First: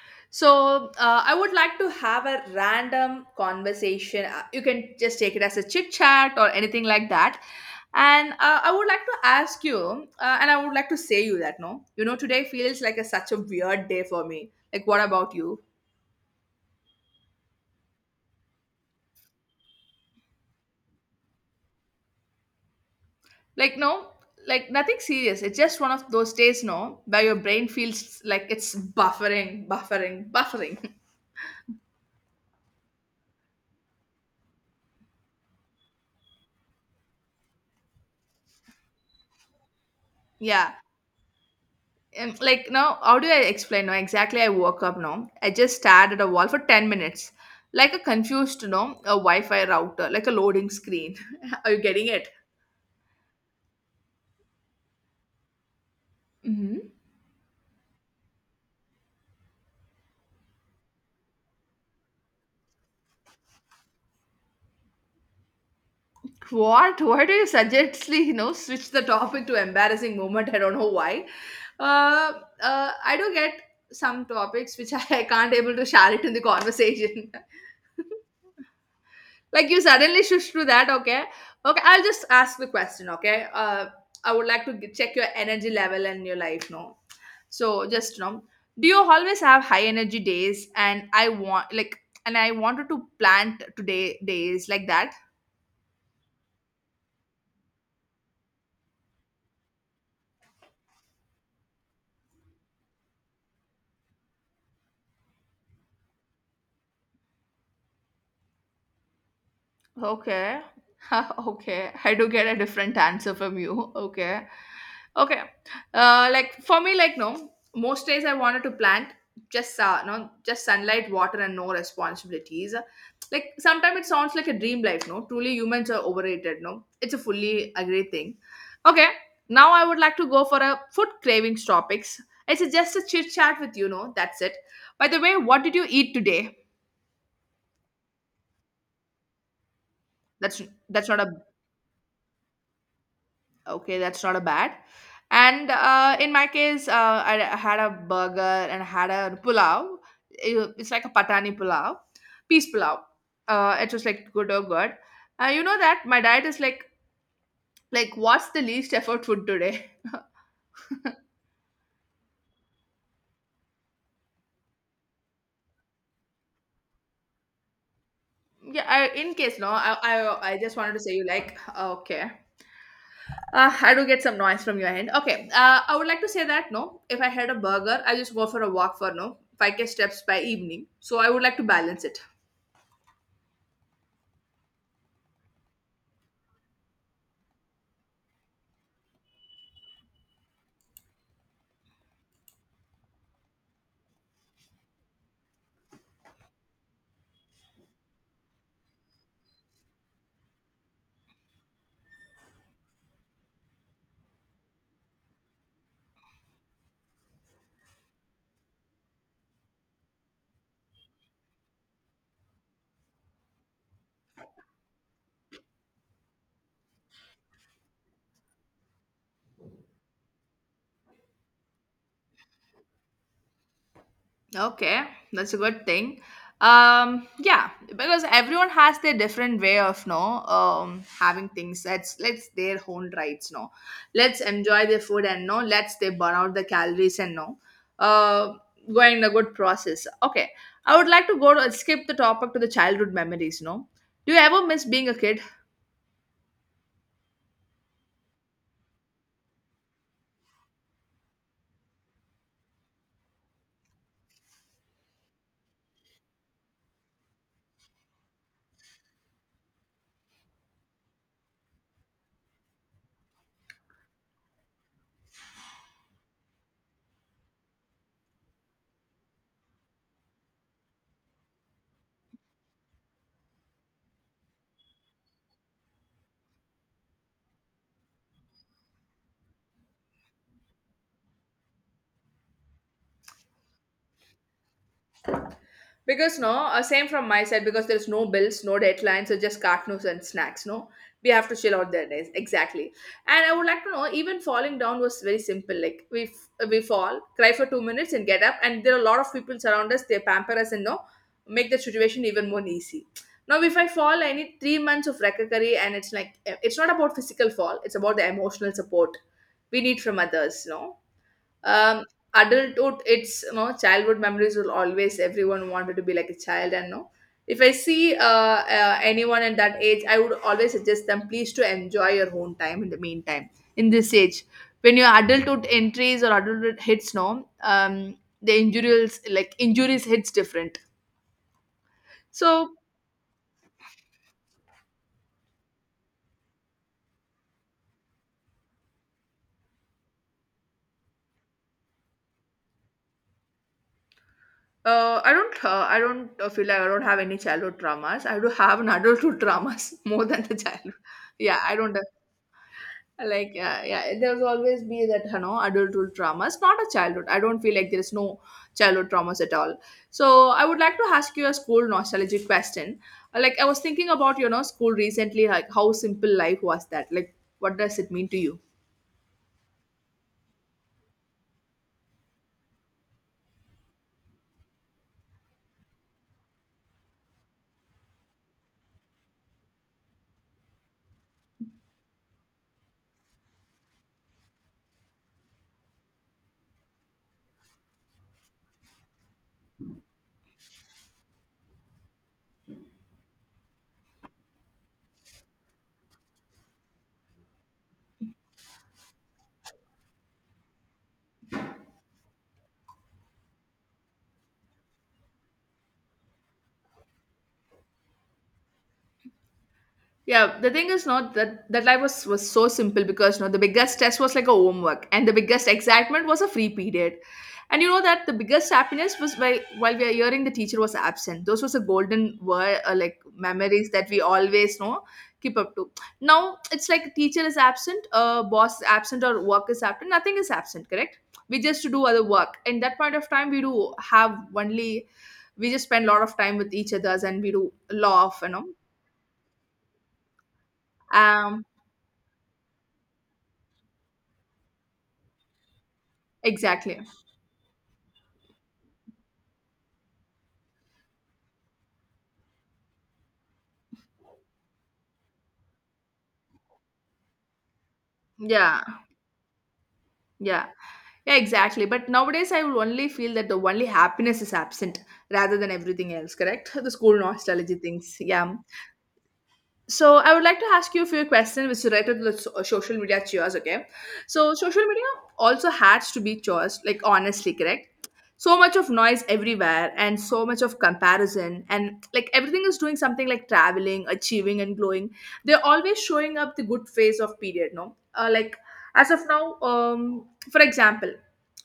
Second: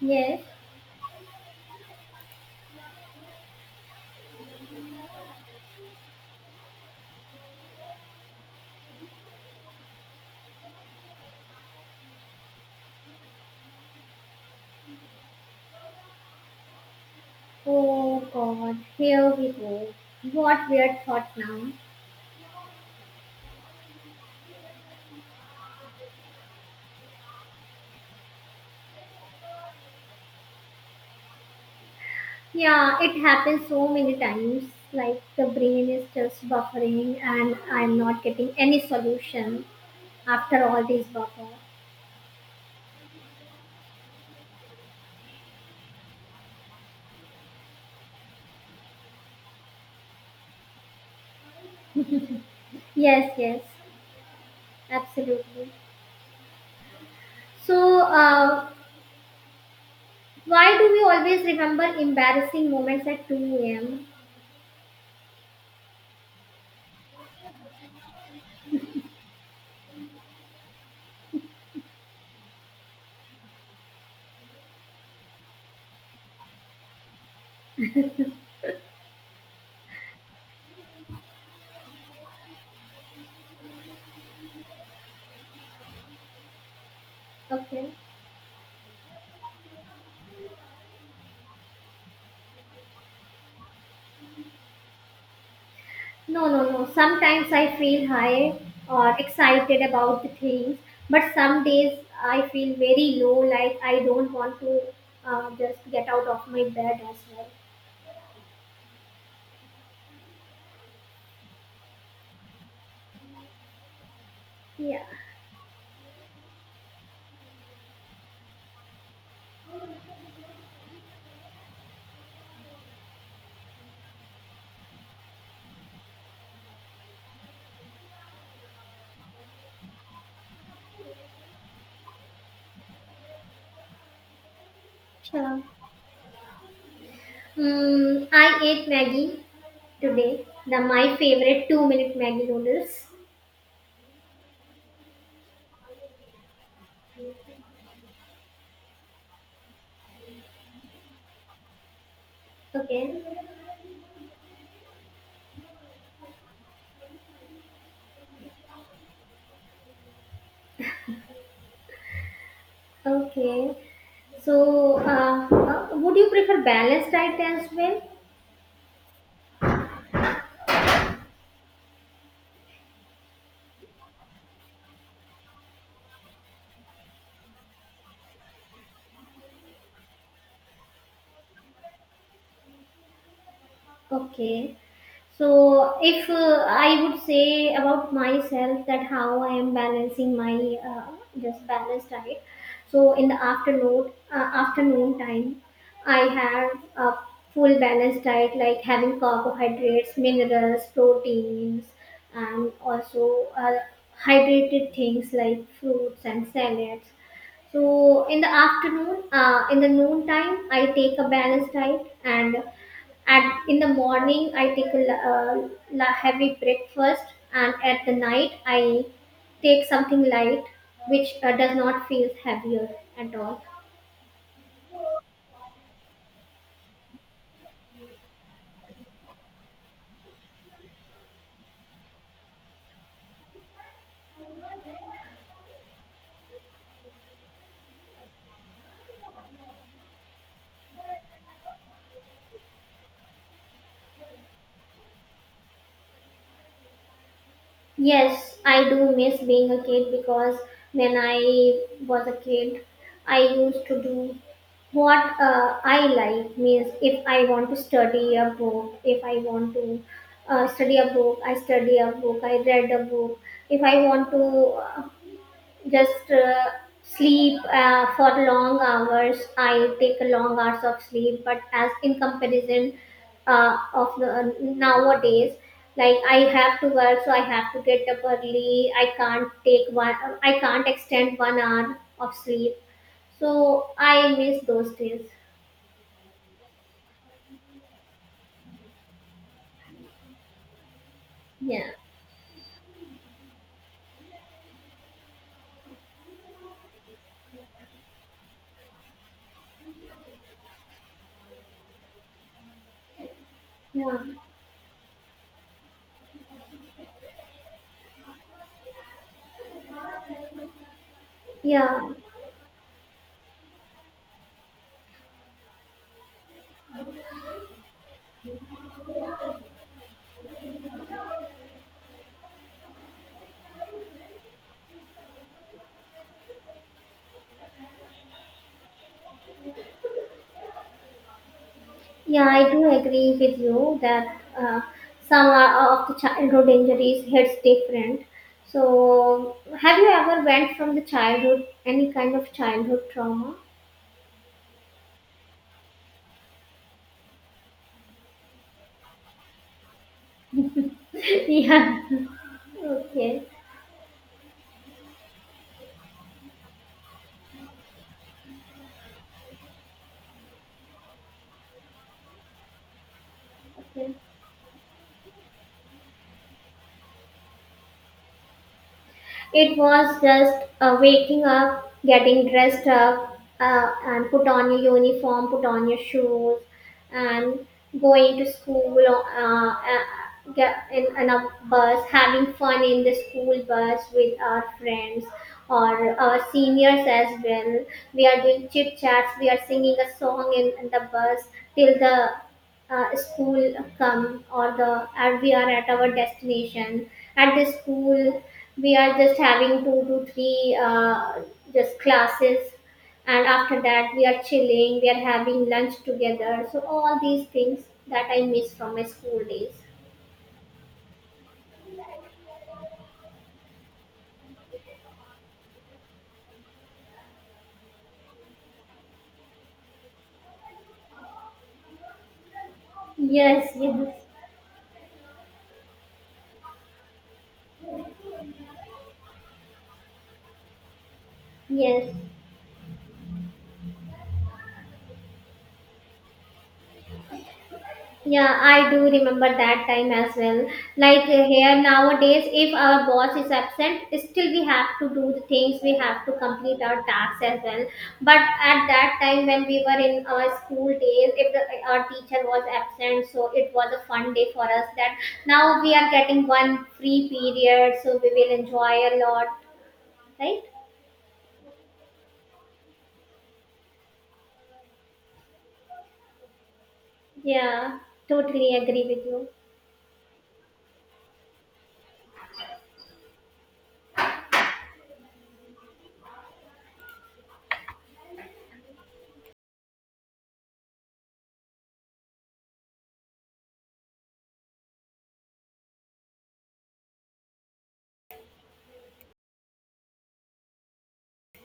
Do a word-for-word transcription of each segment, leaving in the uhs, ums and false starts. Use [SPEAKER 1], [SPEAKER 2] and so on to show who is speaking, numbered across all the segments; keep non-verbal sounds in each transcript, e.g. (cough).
[SPEAKER 1] Yes.
[SPEAKER 2] So, uh, I would like to have a random conversation. Uh, You can just take it as a chit chat or anything like that. And uh, I would like to ask you, uh, and I would like to say you that no, you know, today feels like a, such a weird day for me. Like, what about you?
[SPEAKER 1] Oh God, here we go. What weird thought now.
[SPEAKER 2] Like, no, like nothing serious. It's just one of those days, no, where your brain feels like it's buffering, buffering, buffering.
[SPEAKER 1] Yeah, it happens so many times. Like the brain is just buffering and I'm not getting any solution
[SPEAKER 2] (laughs)
[SPEAKER 1] after
[SPEAKER 2] Yeah.
[SPEAKER 1] all these buffer.
[SPEAKER 2] And like now, how do I explain? No, exactly. I woke up. No, I just stared at a wall for ten minutes, like a confused, no, a Wi-Fi router, like a loading screen. (laughs) Are you getting it?
[SPEAKER 1] Yes, yes, absolutely.
[SPEAKER 2] hmm
[SPEAKER 1] So, uh, why do we always remember embarrassing moments at two a m?
[SPEAKER 2] What? Why do you suggestly, you know, switch the topic to embarrassing moment? I don't know why. Uh, uh, I do get some topics which I (laughs) can't able to share it in the conversation. (laughs) Like you suddenly shift to that. Okay, okay, I'll just ask the question. Okay uh I would like to g- check your energy level and your life, no, so
[SPEAKER 1] Okay.
[SPEAKER 2] just, you know, do you always have high energy days? And I want like, and I wanted to plant today days like that.
[SPEAKER 1] No, no, no. Sometimes I feel high or excited about the things, but some days I feel very low, like I don't want to, uh, just get out of my bed as well.
[SPEAKER 2] Okay. (laughs) Okay. I do get a different answer from you. Okay.
[SPEAKER 1] Yeah.
[SPEAKER 2] Okay. Uh, like for me, like no, most days I wanted to plant just uh, no, just sunlight, water, and no responsibilities. Like sometimes it sounds like a dream life. No, truly humans are overrated. No, it's a fully agree thing. Okay. Now I would like to go for a food cravings topics. It's a- just a chit chat with you. No, that's it. By the way, what
[SPEAKER 1] Sure.
[SPEAKER 2] did you eat today?
[SPEAKER 1] Mm, I ate Maggie today,
[SPEAKER 2] That's
[SPEAKER 1] the
[SPEAKER 2] that's
[SPEAKER 1] my
[SPEAKER 2] not a,
[SPEAKER 1] favorite two minute Maggie noodles.
[SPEAKER 2] okay, that's not a bad. And uh, in my case, uh, I, I had a burger and I had a pulao. It- It's like a patani pulao, peace pulao.
[SPEAKER 1] Okay.
[SPEAKER 2] Uh, it was like good or good. Uh, you know that my diet is like like what's the least effort food today?
[SPEAKER 1] Okay. So, uh, uh, would you prefer balanced diet as well?
[SPEAKER 2] (laughs) Yeah, I, in case no, I, I I just wanted to say you like okay. Uh, I do get some noise from your end. Okay, uh, I would like to say that no, if I had a burger, I just go for a walk for no five k steps by evening. So I would like to balance it.
[SPEAKER 1] Okay. So, if uh, I would say about myself that how I am balancing my, uh, this balanced diet, so in the afternoon, uh, afternoon time, I have a full balanced diet like having carbohydrates, minerals, proteins, and also uh, hydrated things like fruits and salads. So in the afternoon, uh, in the noon time, I take a balanced diet and at in the morning, I take a la- uh, la- heavy breakfast, and at the night, I take something light, which uh, does not feel heavier at all.
[SPEAKER 2] Okay, that's a good thing. Um, yeah, because everyone has their different way of no um having things. That's, let's their own rights. No, let's enjoy their food and no, let's they burn out the calories and no, uh, going in a good process. Okay, I would like to go to skip the topic to the childhood memories. No, do you ever miss being a kid?
[SPEAKER 1] Yes, I do miss being a kid because when I was a kid, I used to do what uh, I like. Means if I want to study a book, if I want to uh, study a book, I study a book, I read a book. If I want to, uh, Just uh, sleep uh, for long hours. I take long hours of sleep, but as in comparison uh, of the, nowadays, like I have to work, so I have to get up early. I can't take one. I can't extend one hour of sleep. So I miss those days.
[SPEAKER 2] Because no, uh, same from my side because there's no bills, no deadlines, so just cartoons and snacks. No, we have to chill
[SPEAKER 1] Yeah.
[SPEAKER 2] out their days exactly. And I would like to know, even falling down was very simple. Like we f- we fall, cry for two minutes, and get up. And there are a lot of people around us. They pamper us and no, make the situation even more easy. Now, if I
[SPEAKER 1] Yeah.
[SPEAKER 2] fall, I need three months of recovery, and it's like eh, it's not about physical fall; it's about the emotional support we need from others. No,
[SPEAKER 1] Yeah.
[SPEAKER 2] um adulthood, it's, you know, childhood memories will always, everyone wanted to be like a child. And no, if I see uh, uh, anyone at that age, I would always suggest them, please, to enjoy your own time in the meantime, in this age. When your adulthood entries or adulthood hits, no, um the injuries, like injuries hits different.
[SPEAKER 1] Yeah,
[SPEAKER 2] So
[SPEAKER 1] I do agree with you that uh, some are- of the childhood injuries hits different. So, have you ever went from the childhood any kind of childhood trauma?
[SPEAKER 2] uh, I don't. Uh, I don't uh, feel like I don't have any childhood traumas. I do have an adulthood traumas (laughs) more than the childhood.
[SPEAKER 1] (laughs)
[SPEAKER 2] Yeah, I don't.
[SPEAKER 1] yeah. Okay.
[SPEAKER 2] Like, yeah, yeah, there's always be that, you know, adulthood traumas, not a childhood. I don't feel like there's no childhood traumas at all. So I would like to ask you a school nostalgic question. Uh, like, I was thinking
[SPEAKER 1] Okay.
[SPEAKER 2] about, you know, school recently, like how simple life was that, like what does it mean to you?
[SPEAKER 1] It was just uh, waking up, getting dressed up, uh, and put on your uniform, put on your shoes, and going to school, uh, uh, get in, in a bus, having fun in the school bus with our friends or our seniors as well. We are doing chit chats, we are singing a song in, in the bus till the uh, school come, or the or we are at our destination at the school. We are just having two to three uh, just classes, and after that we are chilling, we are having lunch together. So all these things that I miss from my school days.
[SPEAKER 2] Yeah, the thing is not that that life was was so simple because, you know, the biggest test was like a homework and the biggest excitement was a free period. And you know that the biggest happiness was by while we are hearing the teacher was absent. Those was the golden word uh, like
[SPEAKER 1] Yes,
[SPEAKER 2] memories that we
[SPEAKER 1] yes,
[SPEAKER 2] always know, keep up to. Now it's like teacher is absent, uh, boss is absent or work is absent. Nothing is absent, correct? We just do
[SPEAKER 1] yes.
[SPEAKER 2] other work. And that point of time we do have only, we just spend a lot of time with each others and we do a lot of, you
[SPEAKER 1] Yeah,
[SPEAKER 2] know.
[SPEAKER 1] I do remember that time as well. Like uh,
[SPEAKER 2] um
[SPEAKER 1] here nowadays, if our boss is absent, still we have to do the things, we have to complete
[SPEAKER 2] Exactly.
[SPEAKER 1] our tasks as well. But at that time, when we were in our school days, if the, our teacher was absent, so it was a fun day for us. That now we are getting one free period, so we will
[SPEAKER 2] Yeah.
[SPEAKER 1] enjoy a lot, right?
[SPEAKER 2] Yeah. Yeah, exactly. But nowadays, I will only feel that the only happiness is absent rather than everything else, correct? The school nostalgia
[SPEAKER 1] Yeah,
[SPEAKER 2] things. Yeah.
[SPEAKER 1] totally agree with you.
[SPEAKER 2] So I would like to ask you a few questions which is related to the so- social media chores. Okay, so social media also has to be chores, like honestly, correct? So much of noise everywhere, and so much of comparison, and like everything is doing something like traveling, achieving, and glowing. They're always showing up the good phase of period. No, uh, like as of now, um, for example,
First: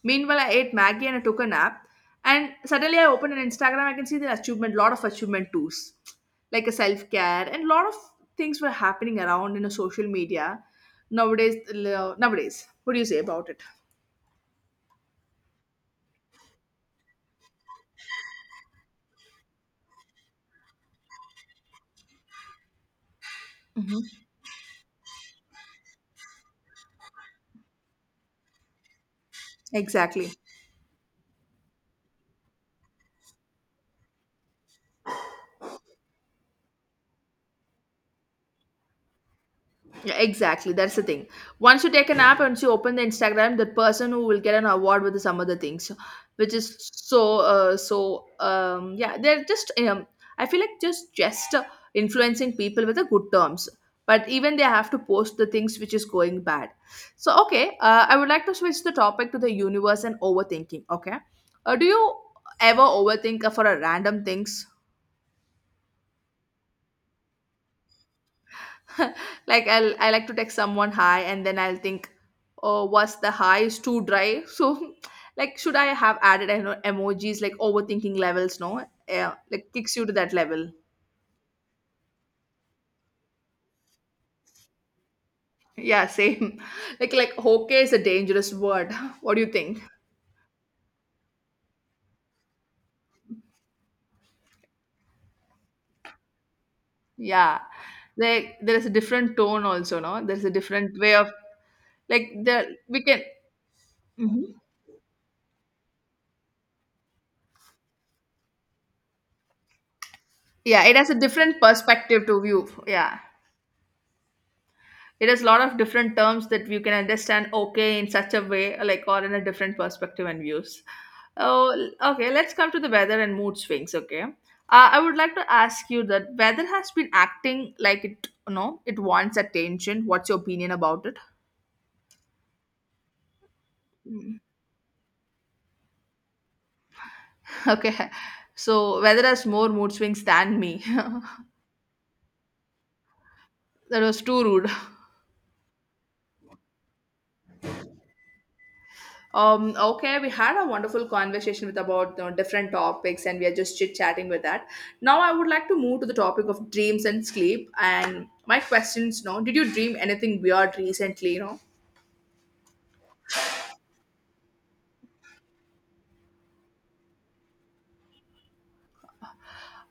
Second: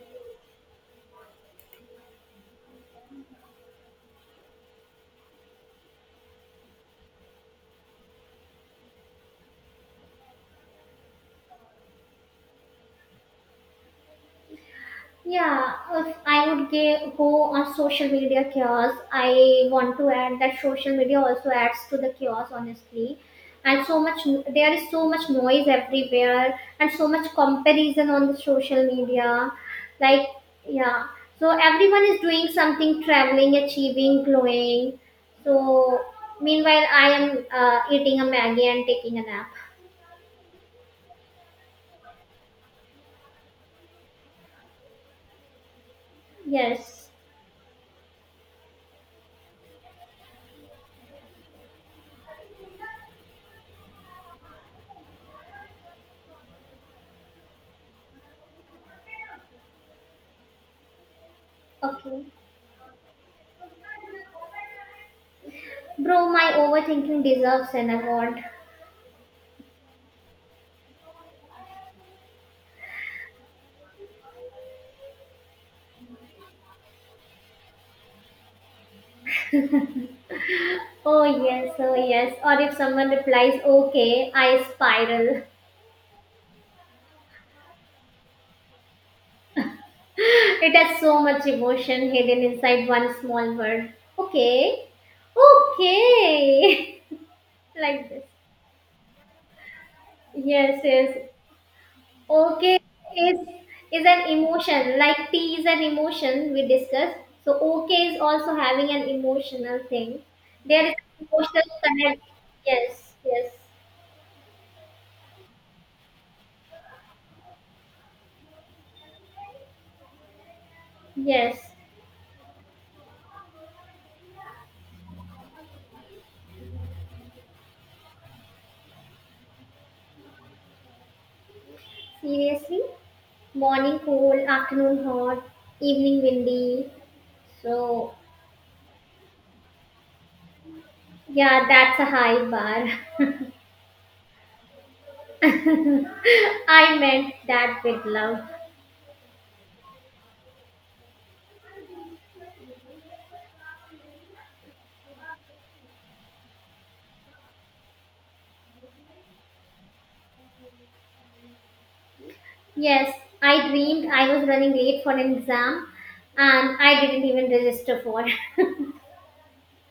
[SPEAKER 2] meanwhile I ate Maggie and I took a nap, and suddenly I open an Instagram, I can see the achievement, lot of achievement tools like a self care and lot of things were happening around in a social media nowadays. Nowadays what do you say about it?
[SPEAKER 1] Yeah, if I would ga- go on social media chaos, I want to add that social media also adds to the chaos, honestly. And so much,
[SPEAKER 2] hmm
[SPEAKER 1] there is so much noise everywhere, and so much comparison on the social media. Like,
[SPEAKER 2] exactly.
[SPEAKER 1] yeah, so everyone is doing something, traveling, achieving, glowing. So, meanwhile, I am uh, eating a Maggie and taking a nap.
[SPEAKER 2] Yeah, exactly, that's the thing. Once you take an app, once you open the Instagram, that person who will get an award with some other things, which is
[SPEAKER 1] Yes,
[SPEAKER 2] so uh, so um, yeah, they're just um, I feel like just just uh, influencing people with the good terms, but even they have to post the things which is going bad. So okay, uh, I would like to switch the topic to the universe and overthinking. Okay, uh, do you
[SPEAKER 1] okay.
[SPEAKER 2] ever overthink for a random things?
[SPEAKER 1] Bro, my overthinking deserves an award.
[SPEAKER 2] (laughs) Like, I'll I like to text someone hi and then I'll think, oh, what's the hi? Is too dry. So, (laughs) like, should I have added eno- emojis? Like overthinking levels, no? Yeah, like kicks you to that level.
[SPEAKER 1] Oh yes, oh yes. Or if someone replies, okay, I spiral.
[SPEAKER 2] Yeah, same. (laughs) Like like okay is a dangerous word. (laughs) What do you think?
[SPEAKER 1] (laughs) It has so much emotion hidden inside one small word. Okay, okay.
[SPEAKER 2] Yeah,
[SPEAKER 1] (laughs) like this.
[SPEAKER 2] like there is a different tone also, no? There is a
[SPEAKER 1] Yes,
[SPEAKER 2] different way
[SPEAKER 1] yes.
[SPEAKER 2] of like the
[SPEAKER 1] Okay
[SPEAKER 2] we can.
[SPEAKER 1] is is an
[SPEAKER 2] Mhm.
[SPEAKER 1] emotion. Like tea is an emotion, we discussed. So okay is also having an emotional thing.
[SPEAKER 2] Yeah,
[SPEAKER 1] There
[SPEAKER 2] it
[SPEAKER 1] is
[SPEAKER 2] has a different
[SPEAKER 1] emotional connect.
[SPEAKER 2] perspective to view.
[SPEAKER 1] Yes,
[SPEAKER 2] Yeah.
[SPEAKER 1] yes,
[SPEAKER 2] It has a lot of different terms that you can understand okay in such a way, like or in a different perspective and views.
[SPEAKER 1] yes.
[SPEAKER 2] Oh, l- okay. Let's come to the weather and mood swings. Okay, uh, I would like to ask you that weather has been acting like it, you know, it wants attention. What's your opinion about it? (laughs)
[SPEAKER 1] Seriously? Morning cold, afternoon hot, evening windy.
[SPEAKER 2] Okay,
[SPEAKER 1] So,
[SPEAKER 2] so weather has more mood swings than me. (laughs)
[SPEAKER 1] yeah, that's a high bar.
[SPEAKER 2] That was too rude. (laughs)
[SPEAKER 1] (laughs) I meant that with love.
[SPEAKER 2] Um, okay, we had a wonderful conversation with about uh, different topics, and we are just chit chatting with that. Now, I would like to move to the topic of dreams and sleep. And my questions, no, did you dream anything weird recently? You know,
[SPEAKER 1] Yes, I dreamed I was running late for an exam and I didn't even register for.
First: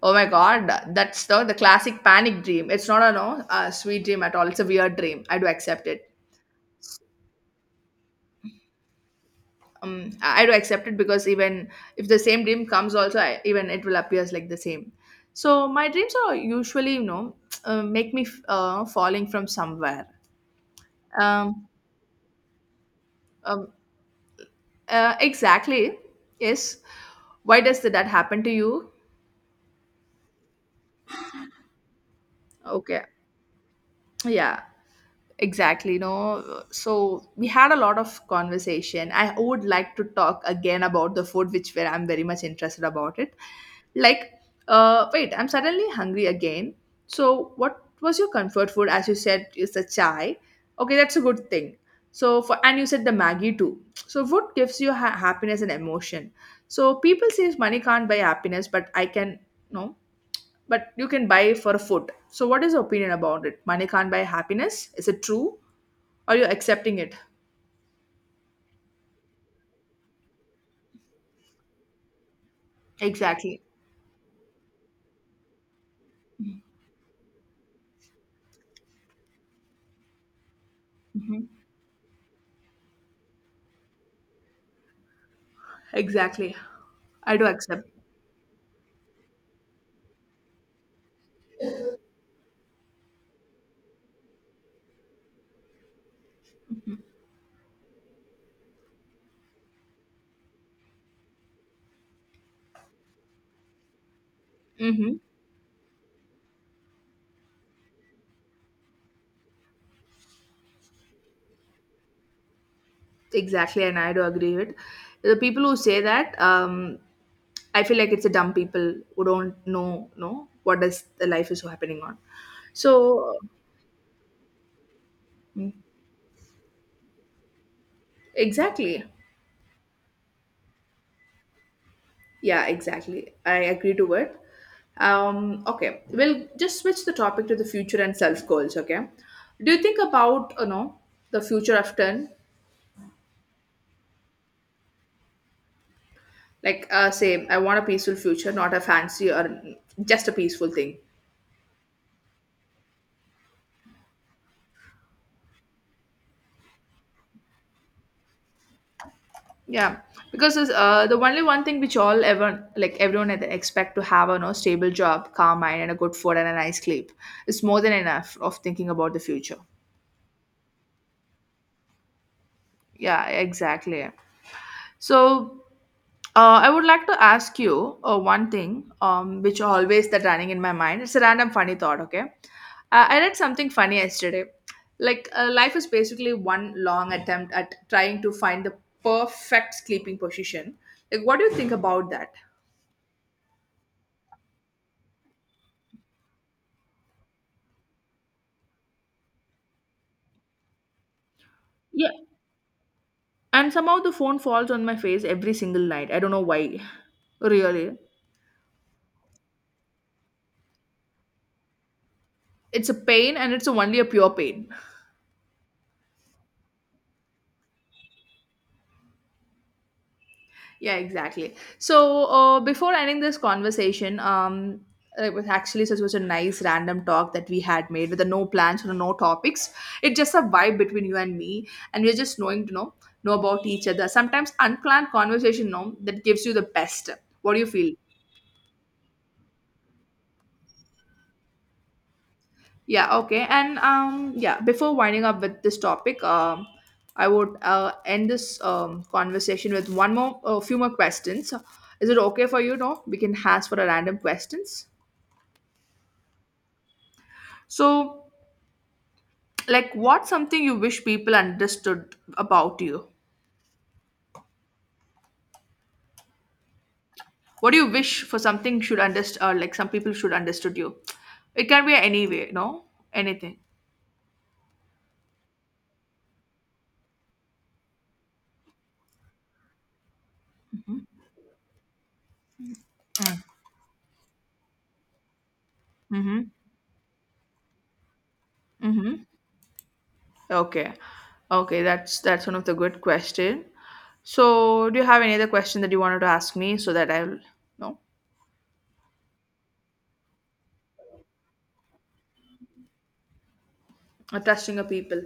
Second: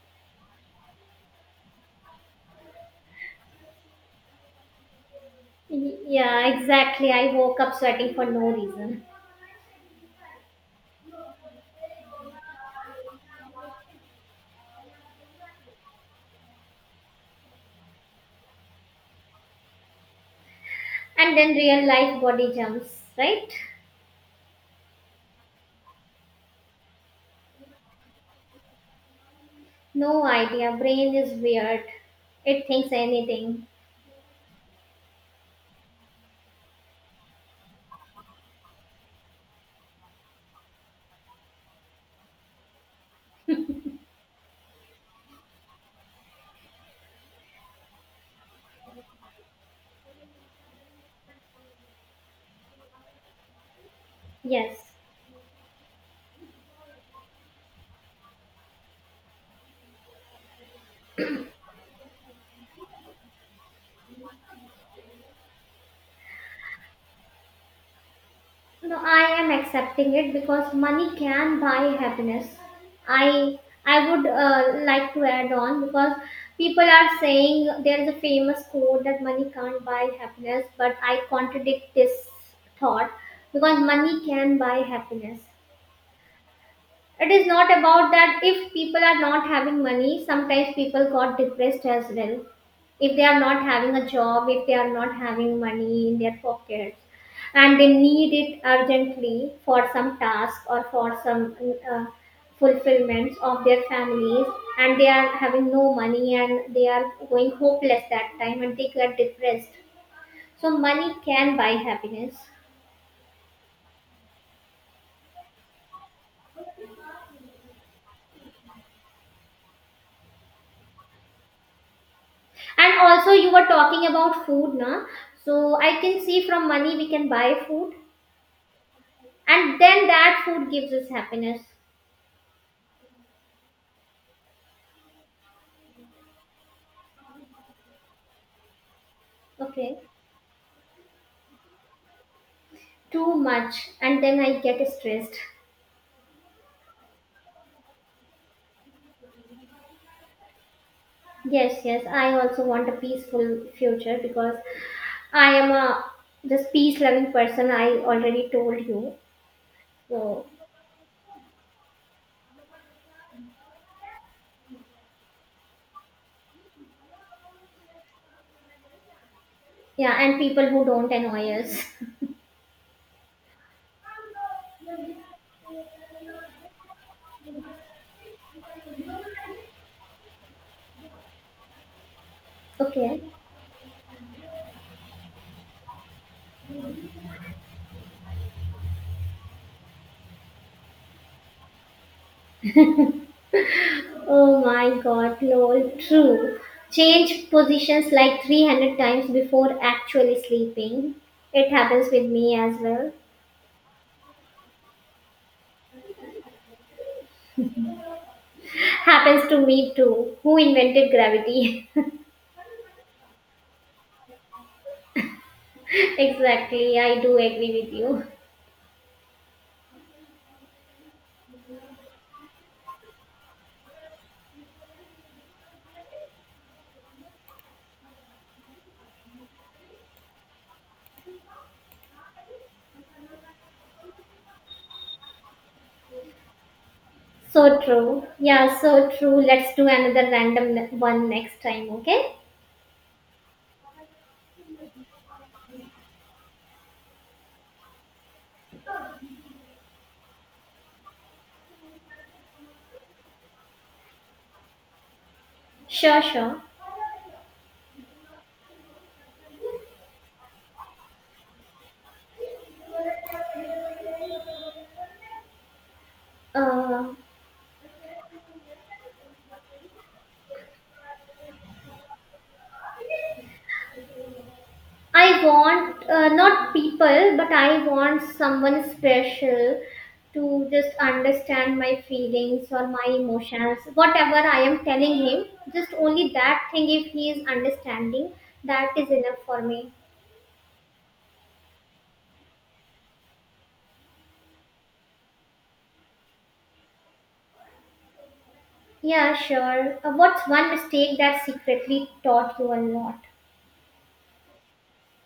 [SPEAKER 2] oh my god, that's the the classic panic dream. It's not a no a sweet dream at all. It's a weird dream. I do
[SPEAKER 1] (laughs)
[SPEAKER 2] accept it.
[SPEAKER 1] yeah, exactly. I woke up sweating for no reason.
[SPEAKER 2] Um, I I do accept it because even if the same dream comes, also I, even it will appears like the same. So my dreams are usually, you know, (tsk) uh, make me f- uh, falling from somewhere.
[SPEAKER 1] And then
[SPEAKER 2] Um,
[SPEAKER 1] real life body jumps, right?
[SPEAKER 2] um, uh, exactly. Yes. Why does that happen to you?
[SPEAKER 1] No idea. Brain is weird. It thinks
[SPEAKER 2] Okay.
[SPEAKER 1] anything.
[SPEAKER 2] Yeah. Exactly, no. So we had a lot of conversation. I would like to talk again about the food, which where I'm very much interested about it. Like, uh, wait, I'm suddenly hungry again. So what was your comfort food? As you said, is the chai. Okay, that's a good thing. So for, and you said the Maggie too. So food gives
[SPEAKER 1] Yes.
[SPEAKER 2] you ha- happiness and emotion. So people say money can't buy happiness, but I can, no, but you can buy for food. So what is your opinion about it? Money can't buy happiness. Is it true? Or you're accepting it.
[SPEAKER 1] No, I am accepting it because money can buy happiness. I
[SPEAKER 2] Exactly.
[SPEAKER 1] I would uh, like to add on because people are saying there is a famous quote that money can't buy happiness, but I
[SPEAKER 2] hmm
[SPEAKER 1] contradict this thought because money can buy happiness.
[SPEAKER 2] Exactly.
[SPEAKER 1] It
[SPEAKER 2] I do
[SPEAKER 1] is not
[SPEAKER 2] accept.
[SPEAKER 1] about that. If people are not having money, sometimes people got depressed as well. If they are not having a job, if they are not having money in their pockets, and they need it urgently for some task or for some uh, fulfillments of their families, and they
[SPEAKER 2] hmm
[SPEAKER 1] are having no money and they are going hopeless that time and they get depressed. So, money can buy happiness.
[SPEAKER 2] Exactly. And I do agree with the people who say that. Um, I feel like it's a dumb people who don't know, know what is the life is so happening on.
[SPEAKER 1] And also,
[SPEAKER 2] So
[SPEAKER 1] you were talking about food, na?
[SPEAKER 2] Mm,
[SPEAKER 1] So I can see from money we can buy food,
[SPEAKER 2] exactly.
[SPEAKER 1] and then that food gives us happiness.
[SPEAKER 2] Yeah, exactly. I agree to it. Um, okay, we'll just switch the topic to the future and self goals. Okay, do you think
[SPEAKER 1] Okay,
[SPEAKER 2] about you know the future often?
[SPEAKER 1] too much, and then I get stressed.
[SPEAKER 2] Like, uh, same. I want a peaceful future, not a fancy or just a peaceful thing.
[SPEAKER 1] Yes, yes, I also want a peaceful future because I am a just peace-loving person. I already told you.
[SPEAKER 2] Yeah,
[SPEAKER 1] So
[SPEAKER 2] because it's, uh, the only one thing which all ever like everyone e- expect to have a no stable job, calm mind, and a good food and a nice sleep is more than enough of thinking about the future.
[SPEAKER 1] yeah, and people who don't annoy us. (laughs)
[SPEAKER 2] Yeah, exactly. So, uh, I would like to ask you uh, one thing, um, which always that running in my mind. It's a random funny thought. Okay, uh, I
[SPEAKER 1] Okay.
[SPEAKER 2] read something funny yesterday. Like uh, life is basically one long attempt at trying to find the perfect sleeping position. Like, what do you think about that?
[SPEAKER 1] Oh my god, lol, true. Change positions like three hundred times before actually sleeping. It happens
[SPEAKER 2] Yeah,
[SPEAKER 1] with me as well.
[SPEAKER 2] and somehow the phone falls on my face every single night. I don't know why. Really,
[SPEAKER 1] Happens to me too. Who invented gravity?
[SPEAKER 2] it's a pain, and it's only a pure pain.
[SPEAKER 1] (laughs) exactly, I do agree with you.
[SPEAKER 2] Yeah, exactly. So uh, before ending this conversation, um, it was actually such was a nice random talk that we had made with the no plans or no topics. It's just a vibe between you and me, and we're just knowing to know know about each other. Sometimes unplanned conversation, no, that gives you the best. What do you
[SPEAKER 1] So
[SPEAKER 2] feel?
[SPEAKER 1] true. Yeah, so true. Let's do another random ne- one next time, okay?
[SPEAKER 2] Yeah, okay. And um, yeah, before winding up with this topic, um, I would uh, end this um, conversation with one more, a few more questions. Is it okay for you? No, we can ask for a random questions.
[SPEAKER 1] Sure, sure.
[SPEAKER 2] So, like, what's something you wish people understood about you?
[SPEAKER 1] Uh,
[SPEAKER 2] What do you wish for something should understand, uh, like some people should understood you? It can be any way, no, anything.
[SPEAKER 1] I want, uh, not people, but I want someone special to just understand my feelings or my
[SPEAKER 2] Mm.
[SPEAKER 1] emotions. Whatever I am telling him, just only
[SPEAKER 2] Mm-hmm.
[SPEAKER 1] that thing, if he is understanding, that is
[SPEAKER 2] Mm-hmm.
[SPEAKER 1] enough for me.
[SPEAKER 2] Okay. Okay, that's that's one of the good question. So, do you have any other question that you wanted to ask me so that I'll no
[SPEAKER 1] Yeah, sure. Uh, what's one mistake that secretly taught you a lot?
[SPEAKER 2] trusting a people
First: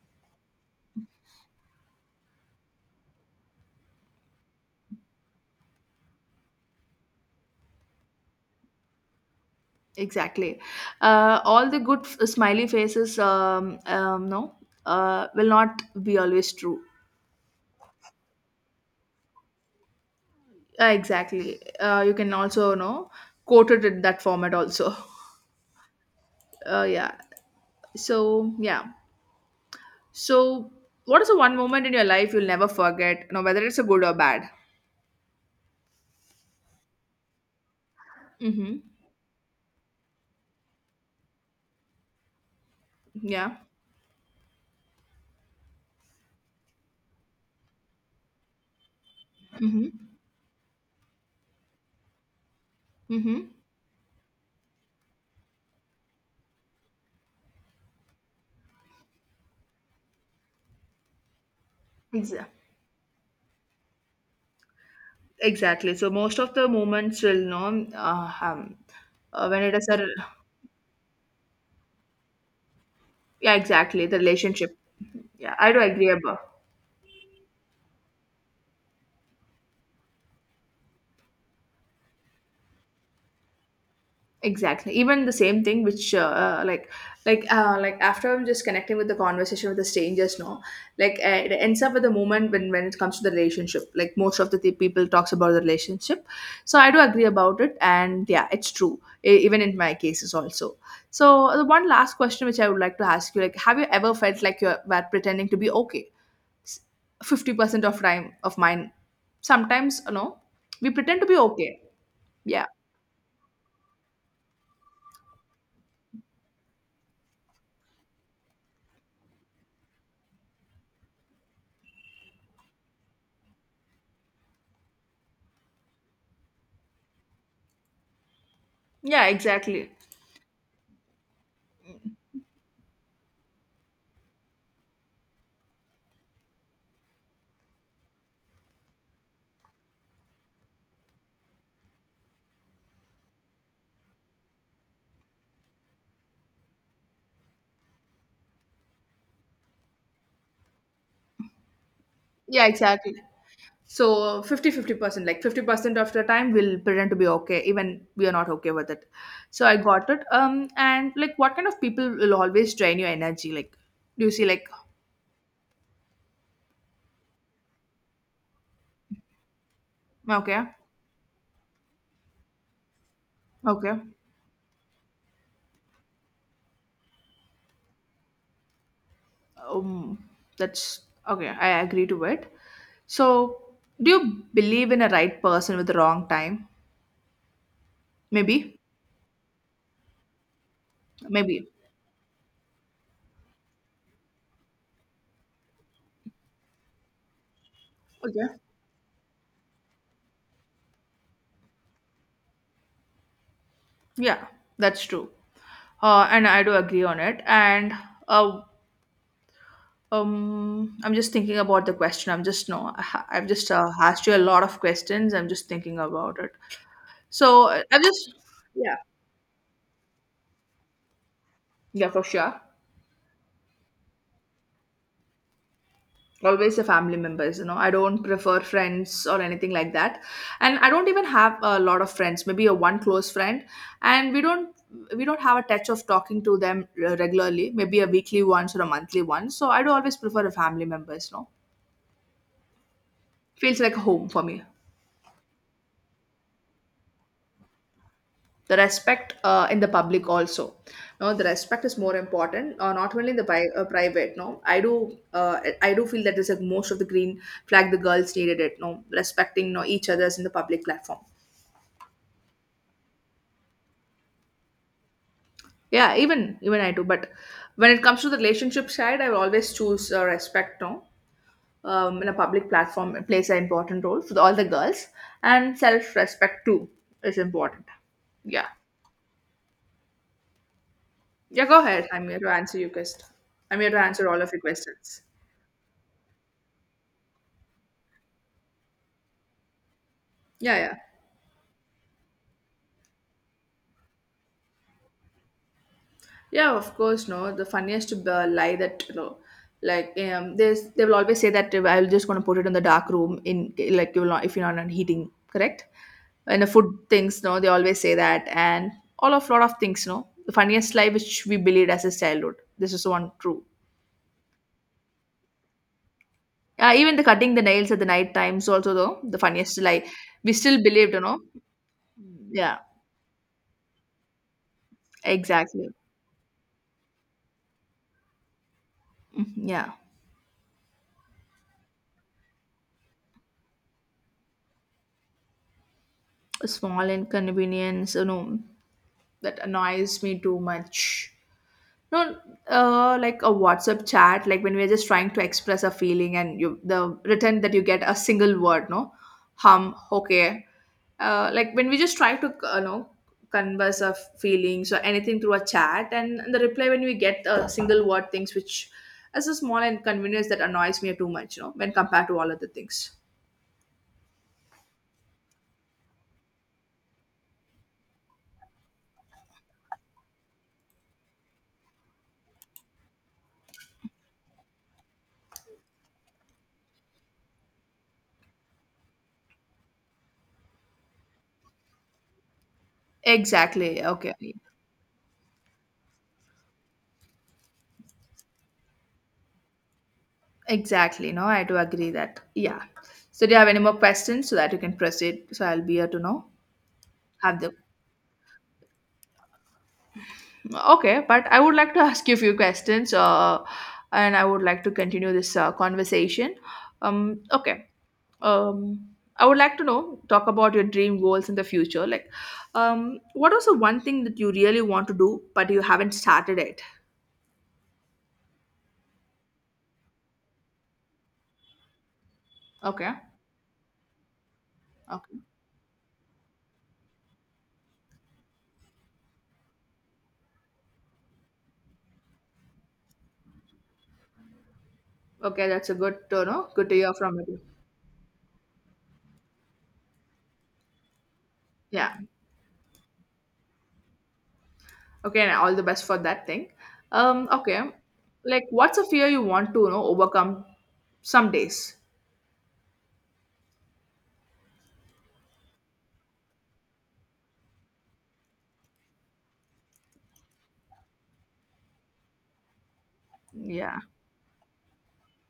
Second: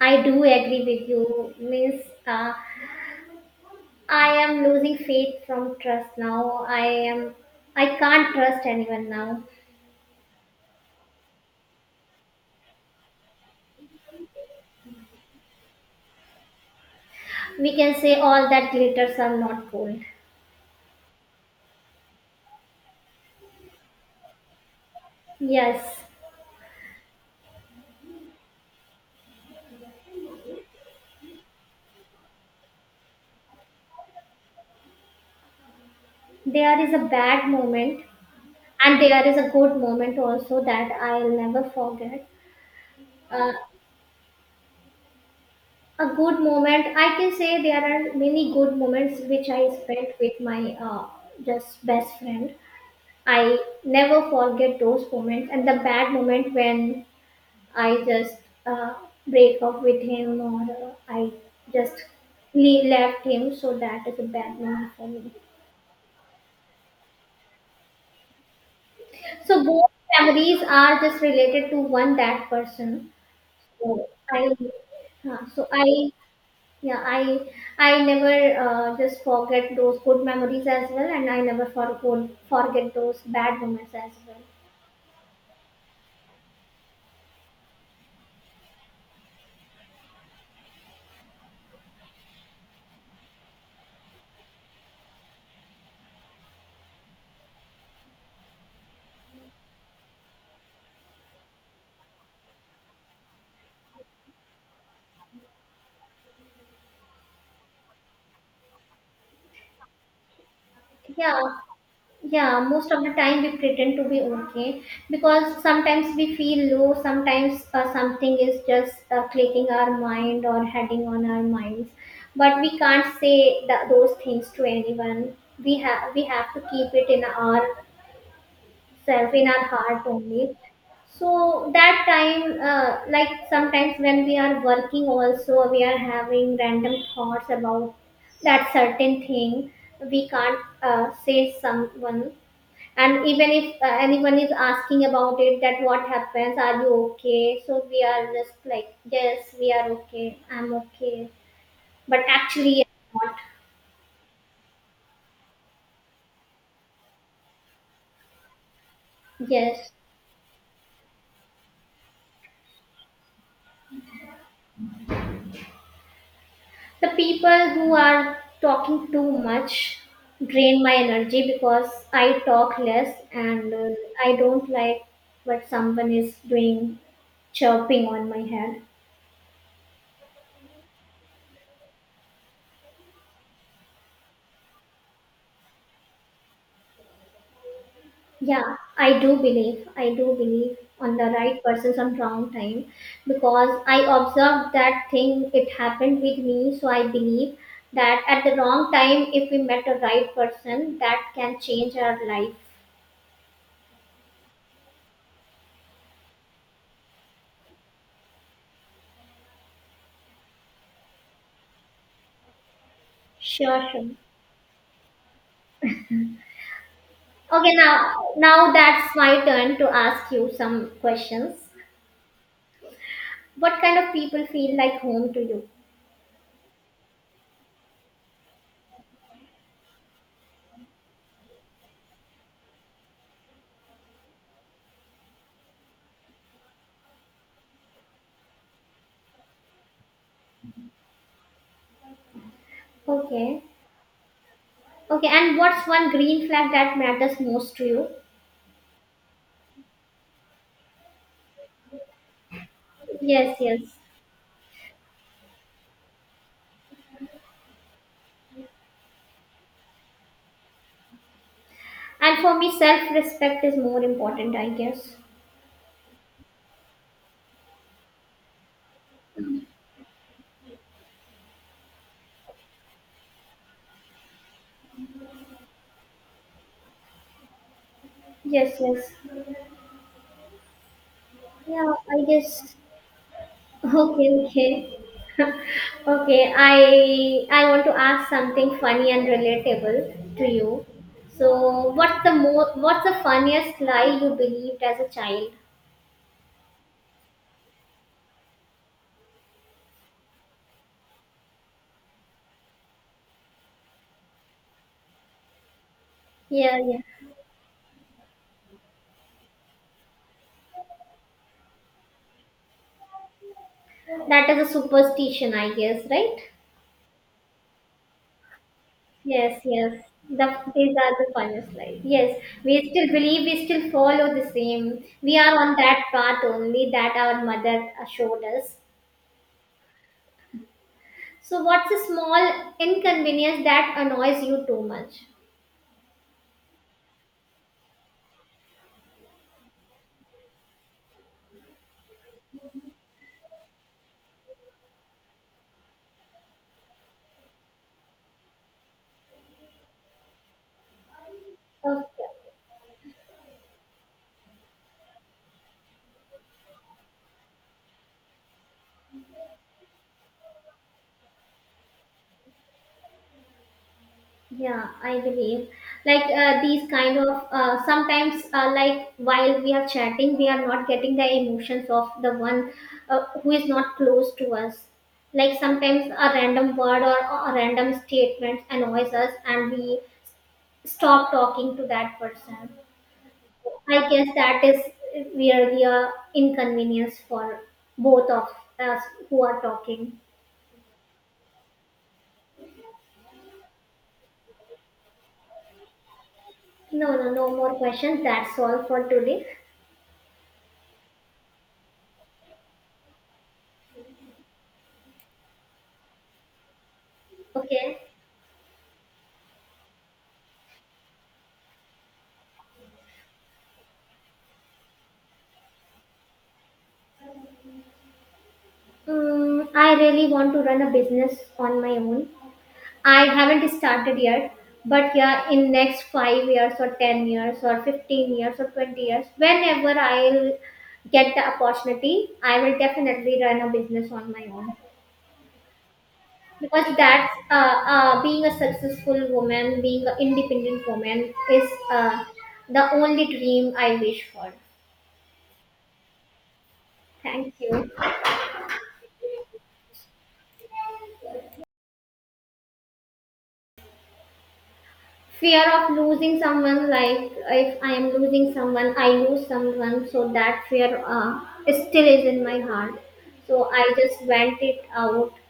[SPEAKER 1] I do agree with you. Means uh, I am losing faith from trust now. I am. I can't trust anyone now.
[SPEAKER 2] exactly. Uh, all the good f- smiley faces, um, um, no, uh, will not be always true.
[SPEAKER 1] We can say all that glitters are not gold.
[SPEAKER 2] Uh, exactly. Uh, you can also know quote it in that format also. (laughs)
[SPEAKER 1] Yes,
[SPEAKER 2] Uh, yeah. So yeah. So what is the one moment in your life you'll never forget? No, whether it's a good or bad.
[SPEAKER 1] there is a bad moment
[SPEAKER 2] Mm-hmm.
[SPEAKER 1] and there is a good moment also that I'll never forget. Uh,
[SPEAKER 2] Yeah.
[SPEAKER 1] a good moment, I can say there are many good moments which I
[SPEAKER 2] Mm-hmm.
[SPEAKER 1] spent with my uh, just best friend.
[SPEAKER 2] Mm-hmm.
[SPEAKER 1] I never forget those moments, and the bad moment when I just uh, break up with him, or uh, I just
[SPEAKER 2] Exa-
[SPEAKER 1] le- left him. So that is a bad moment for me.
[SPEAKER 2] Exactly. So most of the moments will know uh, um, uh, when
[SPEAKER 1] So
[SPEAKER 2] it is
[SPEAKER 1] both
[SPEAKER 2] a
[SPEAKER 1] memories are just related to one that person.
[SPEAKER 2] yeah exactly
[SPEAKER 1] So
[SPEAKER 2] the
[SPEAKER 1] I,
[SPEAKER 2] relationship.
[SPEAKER 1] yeah,
[SPEAKER 2] Yeah,
[SPEAKER 1] so
[SPEAKER 2] I do agree
[SPEAKER 1] I,
[SPEAKER 2] about.
[SPEAKER 1] yeah, I, I never uh, just forget those good memories as well, and I never forget forget those bad moments as well.
[SPEAKER 2] Exactly. Even the same thing, which uh, uh, like, like, uh, like after I'm just connecting with the conversation with the strangers, no, like uh, it ends up with the moment when when it comes to the relationship. Like most of the th- people talks about the relationship, so I do agree about it, and yeah, it's true. E- even in my cases also. So the one last question which I would like to ask you, like, have you ever felt like you were pretending to be okay? Fifty percent of time of mine, sometimes no, we pretend to be
[SPEAKER 1] Yeah,
[SPEAKER 2] okay.
[SPEAKER 1] yeah,
[SPEAKER 2] Yeah.
[SPEAKER 1] most of the time we pretend to be okay, because sometimes we feel low, sometimes uh, something is just uh, clicking our mind or heading on our minds, but we can't say th- those things to anyone. We have we have to keep it in our
[SPEAKER 2] Yeah.
[SPEAKER 1] self, in our
[SPEAKER 2] Exactly.
[SPEAKER 1] heart only. So that time, uh, like sometimes when we are working also, we are having random thoughts about that certain thing. We can't uh, say someone, and even if uh, anyone is asking about it that what happens, are you okay, so we are just like, yes, we are okay, I'm okay, but
[SPEAKER 2] Yeah.
[SPEAKER 1] actually
[SPEAKER 2] Exactly.
[SPEAKER 1] I'm not.
[SPEAKER 2] So fifty fifty percent like fifty percent of the time we'll pretend to be okay, even we are not okay with it. So I
[SPEAKER 1] Yes,
[SPEAKER 2] got it. Um, and like what kind of people will always drain your energy? Like, do you see, like,
[SPEAKER 1] the people who are talking too much
[SPEAKER 2] okay,
[SPEAKER 1] drain my energy because I talk less and uh,
[SPEAKER 2] okay,
[SPEAKER 1] I don't like what someone is doing, chirping on my head.
[SPEAKER 2] um, that's okay, I agree to it. So, do you believe in a right person with the wrong time?
[SPEAKER 1] Yeah,
[SPEAKER 2] Maybe,
[SPEAKER 1] I do believe. I do believe on the right
[SPEAKER 2] maybe,
[SPEAKER 1] persons on wrong time because I observed that thing. It happened with me, so I believe that at
[SPEAKER 2] okay,
[SPEAKER 1] the wrong time, if we met the right person, that can change our life.
[SPEAKER 2] yeah, that's true. Uh, and I do agree on it. And uh, Um, I'm just thinking about the question. I'm just no, I ha- I've just
[SPEAKER 1] Sure,
[SPEAKER 2] uh,
[SPEAKER 1] sure.
[SPEAKER 2] asked you a lot of questions. I'm just thinking about it. So
[SPEAKER 1] Okay,
[SPEAKER 2] uh, I'm
[SPEAKER 1] now
[SPEAKER 2] just,
[SPEAKER 1] now
[SPEAKER 2] yeah,
[SPEAKER 1] that's my turn to ask you some questions.
[SPEAKER 2] yeah, for sure.
[SPEAKER 1] What kind of people feel like home to you?
[SPEAKER 2] Always the family members, you know. I don't prefer friends or anything like that, and I don't even have a lot of friends. Maybe a one close friend, and we don't we don't have a touch of talking to them uh, regularly. Maybe a weekly once or a monthly once. So I do always prefer the family members. No,
[SPEAKER 1] Okay.
[SPEAKER 2] feels like a home for me.
[SPEAKER 1] Okay, and what's one green flag that matters most to you?
[SPEAKER 2] The respect uh, in the public also no the respect is more important uh, not only in the
[SPEAKER 1] Yes,
[SPEAKER 2] pri-
[SPEAKER 1] yes.
[SPEAKER 2] uh, private no i do uh, I do feel that is like most of the green flag the girls needed it no respecting no each other's in the public platform.
[SPEAKER 1] And for me, self respect is more important, I guess.
[SPEAKER 2] Yeah, even even I do, but when it comes to the relationship side I will always choose uh, respect no. um, in a public platform it plays an important role for the, all the girls and self respect too is important. Yeah
[SPEAKER 1] Yes, yes.
[SPEAKER 2] yeah go
[SPEAKER 1] Yeah,
[SPEAKER 2] ahead
[SPEAKER 1] I
[SPEAKER 2] I'm here to
[SPEAKER 1] guess.
[SPEAKER 2] answer your question. I'm here to answer
[SPEAKER 1] Okay,
[SPEAKER 2] all of your
[SPEAKER 1] okay.
[SPEAKER 2] questions.
[SPEAKER 1] (laughs) okay, I I want to ask something funny and relatable to you.
[SPEAKER 2] Yeah, yeah,
[SPEAKER 1] So, what's the mo- what's the funniest lie you believed as a child?
[SPEAKER 2] yeah. Of course, no. The funniest uh, lie that you know, like um, there's they will always say that uh, I'm just gonna put it in the dark room in like you will not if you're not heating, correct? And the
[SPEAKER 1] Yeah,
[SPEAKER 2] food
[SPEAKER 1] yeah.
[SPEAKER 2] things, no, they always say that, and all of lot of things, no. The funniest lie which we believed as a childhood. This is one true.
[SPEAKER 1] That is a superstition, I guess, right?
[SPEAKER 2] Uh, even the cutting the nails at the night times also though the
[SPEAKER 1] Yes,
[SPEAKER 2] funniest lie
[SPEAKER 1] yes.
[SPEAKER 2] we
[SPEAKER 1] The,
[SPEAKER 2] still
[SPEAKER 1] these
[SPEAKER 2] believed,
[SPEAKER 1] are
[SPEAKER 2] you
[SPEAKER 1] the
[SPEAKER 2] know.
[SPEAKER 1] final slide. Yes,
[SPEAKER 2] Yeah,
[SPEAKER 1] we still believe, we still follow the same. We are on
[SPEAKER 2] exactly.
[SPEAKER 1] that path only that our mother uh, showed us.
[SPEAKER 2] Mhm, yeah,
[SPEAKER 1] So, what's a small inconvenience that annoys you too much?
[SPEAKER 2] a small inconvenience, you know, that annoys me too much. No, uh, like a WhatsApp chat, like when we're just trying to express a feeling and you the written that you get a single word, no, hum, okay. Uh, like when we just
[SPEAKER 1] Okay.
[SPEAKER 2] try to, uh, you know, converse our feelings or anything through a chat, and the reply when we get a single word things, which is a small inconvenience that annoys me too much, you know, when compared to all other things.
[SPEAKER 1] Yeah, I believe, like uh, these kind of, uh, sometimes, uh, like while we are chatting, we are not getting the emotions of the one uh, who is not close to us. Like sometimes a random word or a random statement annoys us, and we stop talking to that person.
[SPEAKER 2] Exactly.
[SPEAKER 1] I guess
[SPEAKER 2] Okay.
[SPEAKER 1] that is where we are inconvenience for both of us who are talking.
[SPEAKER 2] Exactly. No, I do agree that. Yeah. So do you have any more questions so that you can proceed? So I'll be here to know.
[SPEAKER 1] No, no, no
[SPEAKER 2] Have the
[SPEAKER 1] more questions. That's all for today.
[SPEAKER 2] okay, but I would like to (laughs) ask you a few questions. Uh, and I would like to continue this uh, conversation. Um, okay.
[SPEAKER 1] Okay.
[SPEAKER 2] Um, I would like to know talk about your dream goals in the future. Like, um, what was the one thing that you really want to do but you haven't started it?
[SPEAKER 1] Mm, I really want to run a business on my own.
[SPEAKER 2] Okay.
[SPEAKER 1] I haven't started yet, but
[SPEAKER 2] Okay.
[SPEAKER 1] yeah, in next five years or ten years or fifteen years or twenty years, whenever I'll get the opportunity, I will definitely run a business on my own
[SPEAKER 2] Okay, that's a good to know.
[SPEAKER 1] because
[SPEAKER 2] Good to hear
[SPEAKER 1] that's
[SPEAKER 2] from
[SPEAKER 1] uh,
[SPEAKER 2] you.
[SPEAKER 1] uh, being a successful woman, being an independent woman is
[SPEAKER 2] Yeah.
[SPEAKER 1] uh, the only dream I wish for.
[SPEAKER 2] Okay, and all the best for that thing. Um,
[SPEAKER 1] Thank
[SPEAKER 2] okay,
[SPEAKER 1] you.
[SPEAKER 2] like what's a fear you want to you know overcome some days?
[SPEAKER 1] Fear of losing someone. Like if I am losing someone, I lose someone, so that fear uh, still is in my heart, so I
[SPEAKER 2] Yeah,
[SPEAKER 1] just vent it out,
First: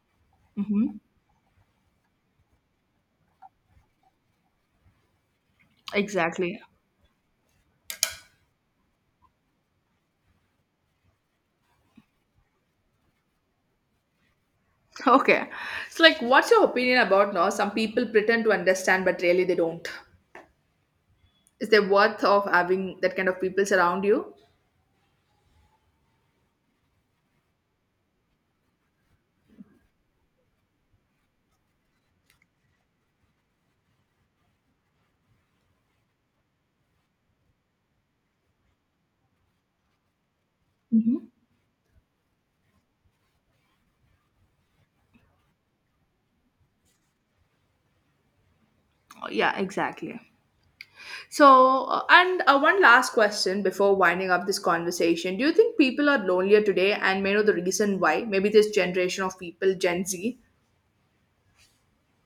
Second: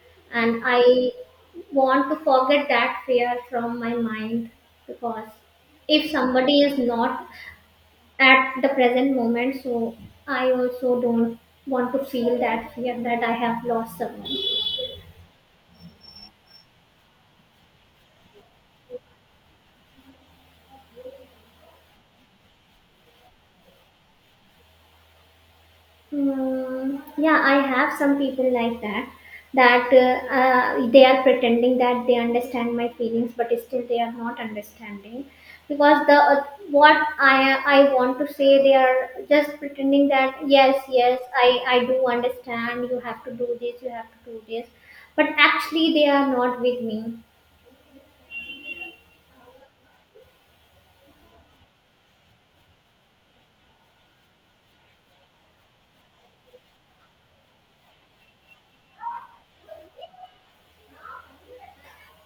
[SPEAKER 1] and I
[SPEAKER 2] hmm
[SPEAKER 1] want to forget that fear from my mind, because if
[SPEAKER 2] exactly.
[SPEAKER 1] somebody is not at the present moment, so I also don't want to feel that fear that I have lost someone.
[SPEAKER 2] Okay, so like, what's your opinion about now? Some people pretend to understand, but really they don't. Is there worth of having that kind of people around you?
[SPEAKER 1] Mm, yeah, I have some people like that. That uh, uh, they are pretending that they understand my feelings, but still they are not understanding because the uh, what I I want to say, they are just pretending that yes
[SPEAKER 2] Hmm.
[SPEAKER 1] yes I I do understand you have to do this you have to do this, but actually they are not with me.
[SPEAKER 2] Yeah, exactly. So, uh, and uh, one last question before winding up this conversation. Do you think people are lonelier today and may know the reason why? Maybe this generation of people, Gen Z?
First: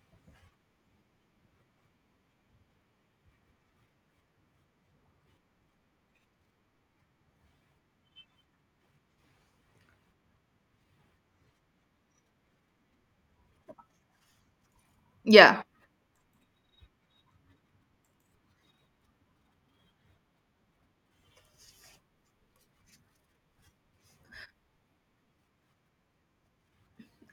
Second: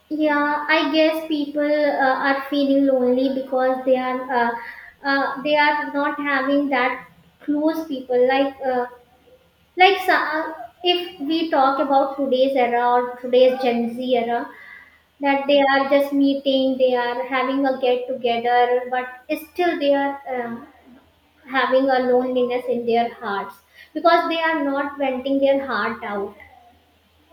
[SPEAKER 1] Yeah, I guess people uh, are feeling lonely because they are, uh, uh, they are not having that close people like, uh, like so- uh, if we talk about today's era or today's Gen Z era, that they
[SPEAKER 2] Yeah.
[SPEAKER 1] are just meeting, they are having a get together, but still they are um, having a loneliness in their hearts because they are not venting their heart out.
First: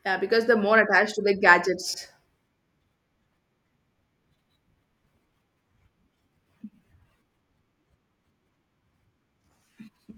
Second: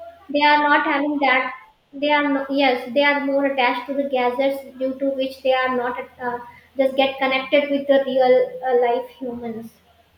[SPEAKER 2] Yeah,
[SPEAKER 1] They
[SPEAKER 2] because they're
[SPEAKER 1] are
[SPEAKER 2] more
[SPEAKER 1] not
[SPEAKER 2] attached
[SPEAKER 1] having
[SPEAKER 2] to the
[SPEAKER 1] that.
[SPEAKER 2] gadgets.
[SPEAKER 1] They are, no, yes, they are more attached to the gadgets, due to which they are not uh, just get connected with the real uh, life humans.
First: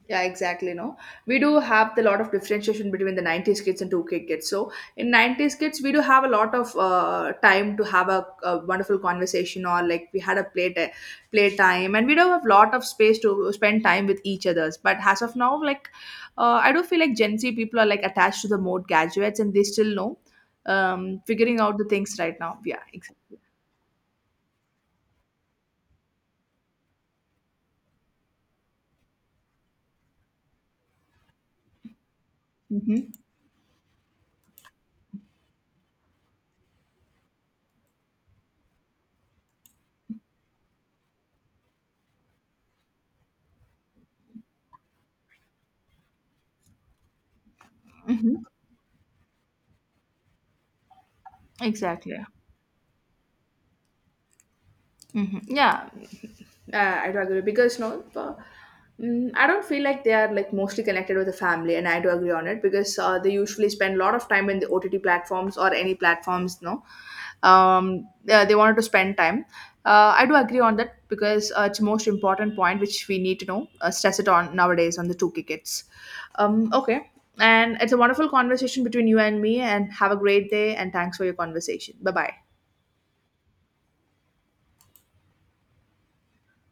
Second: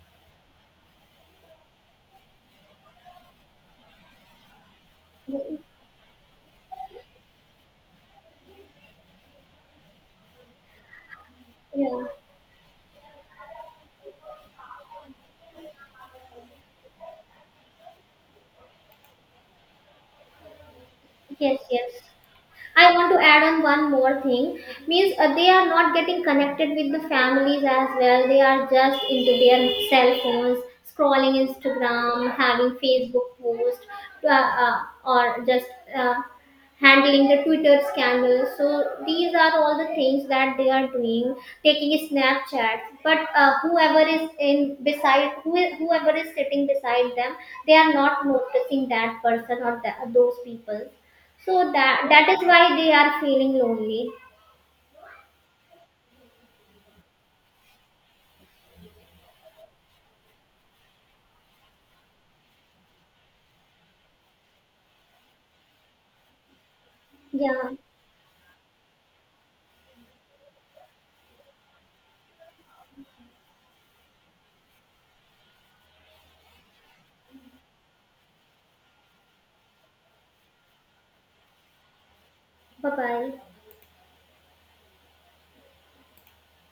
[SPEAKER 2] Yeah, exactly. No, we do have the lot of differentiation between the nineties kids and two k kids. So in nineties kids, we do have a lot of uh, time to have a, a wonderful conversation, or like we had a play t- play time,
[SPEAKER 1] Yeah.
[SPEAKER 2] and we do have a lot of space to spend time with each others. But as of now, like uh, I do feel like Gen Z people are like attached to the mode gadgets, and they still know um,
[SPEAKER 1] Yes,
[SPEAKER 2] figuring out the
[SPEAKER 1] yes.
[SPEAKER 2] things right now. Yeah,
[SPEAKER 1] I want to
[SPEAKER 2] exactly.
[SPEAKER 1] add on one more thing. Means uh, they are not getting connected with the families as well. They are just into their cell phones, scrolling Instagram, having
[SPEAKER 2] Hmm.
[SPEAKER 1] Facebook post, uh, uh, or just uh, handling the Twitter scandal. So these are all the things that they are doing, taking a Snapchat. But uh, whoever is in beside, who is, whoever is sitting beside them, they are not
[SPEAKER 2] Hmm.
[SPEAKER 1] noticing that person or that, those people. So that
[SPEAKER 2] Exactly.
[SPEAKER 1] that is why they are feeling lonely.
[SPEAKER 2] Hmm. Yeah, uh, I do agree because no, uh, mm, I don't feel like they are like mostly connected with the family, and I do agree on it because uh, they usually spend a lot of time in the O T T platforms or any platforms. No,
[SPEAKER 1] Yeah.
[SPEAKER 2] um, yeah, they wanted to spend time. Uh, I do agree on that because uh, it's the most important point which we need to know, uh, stress it on nowadays on the two k kids. Um, okay, and it's a wonderful conversation between you and me, and have a great day, and thanks for your conversation. Bye bye.
[SPEAKER 1] Bye bye.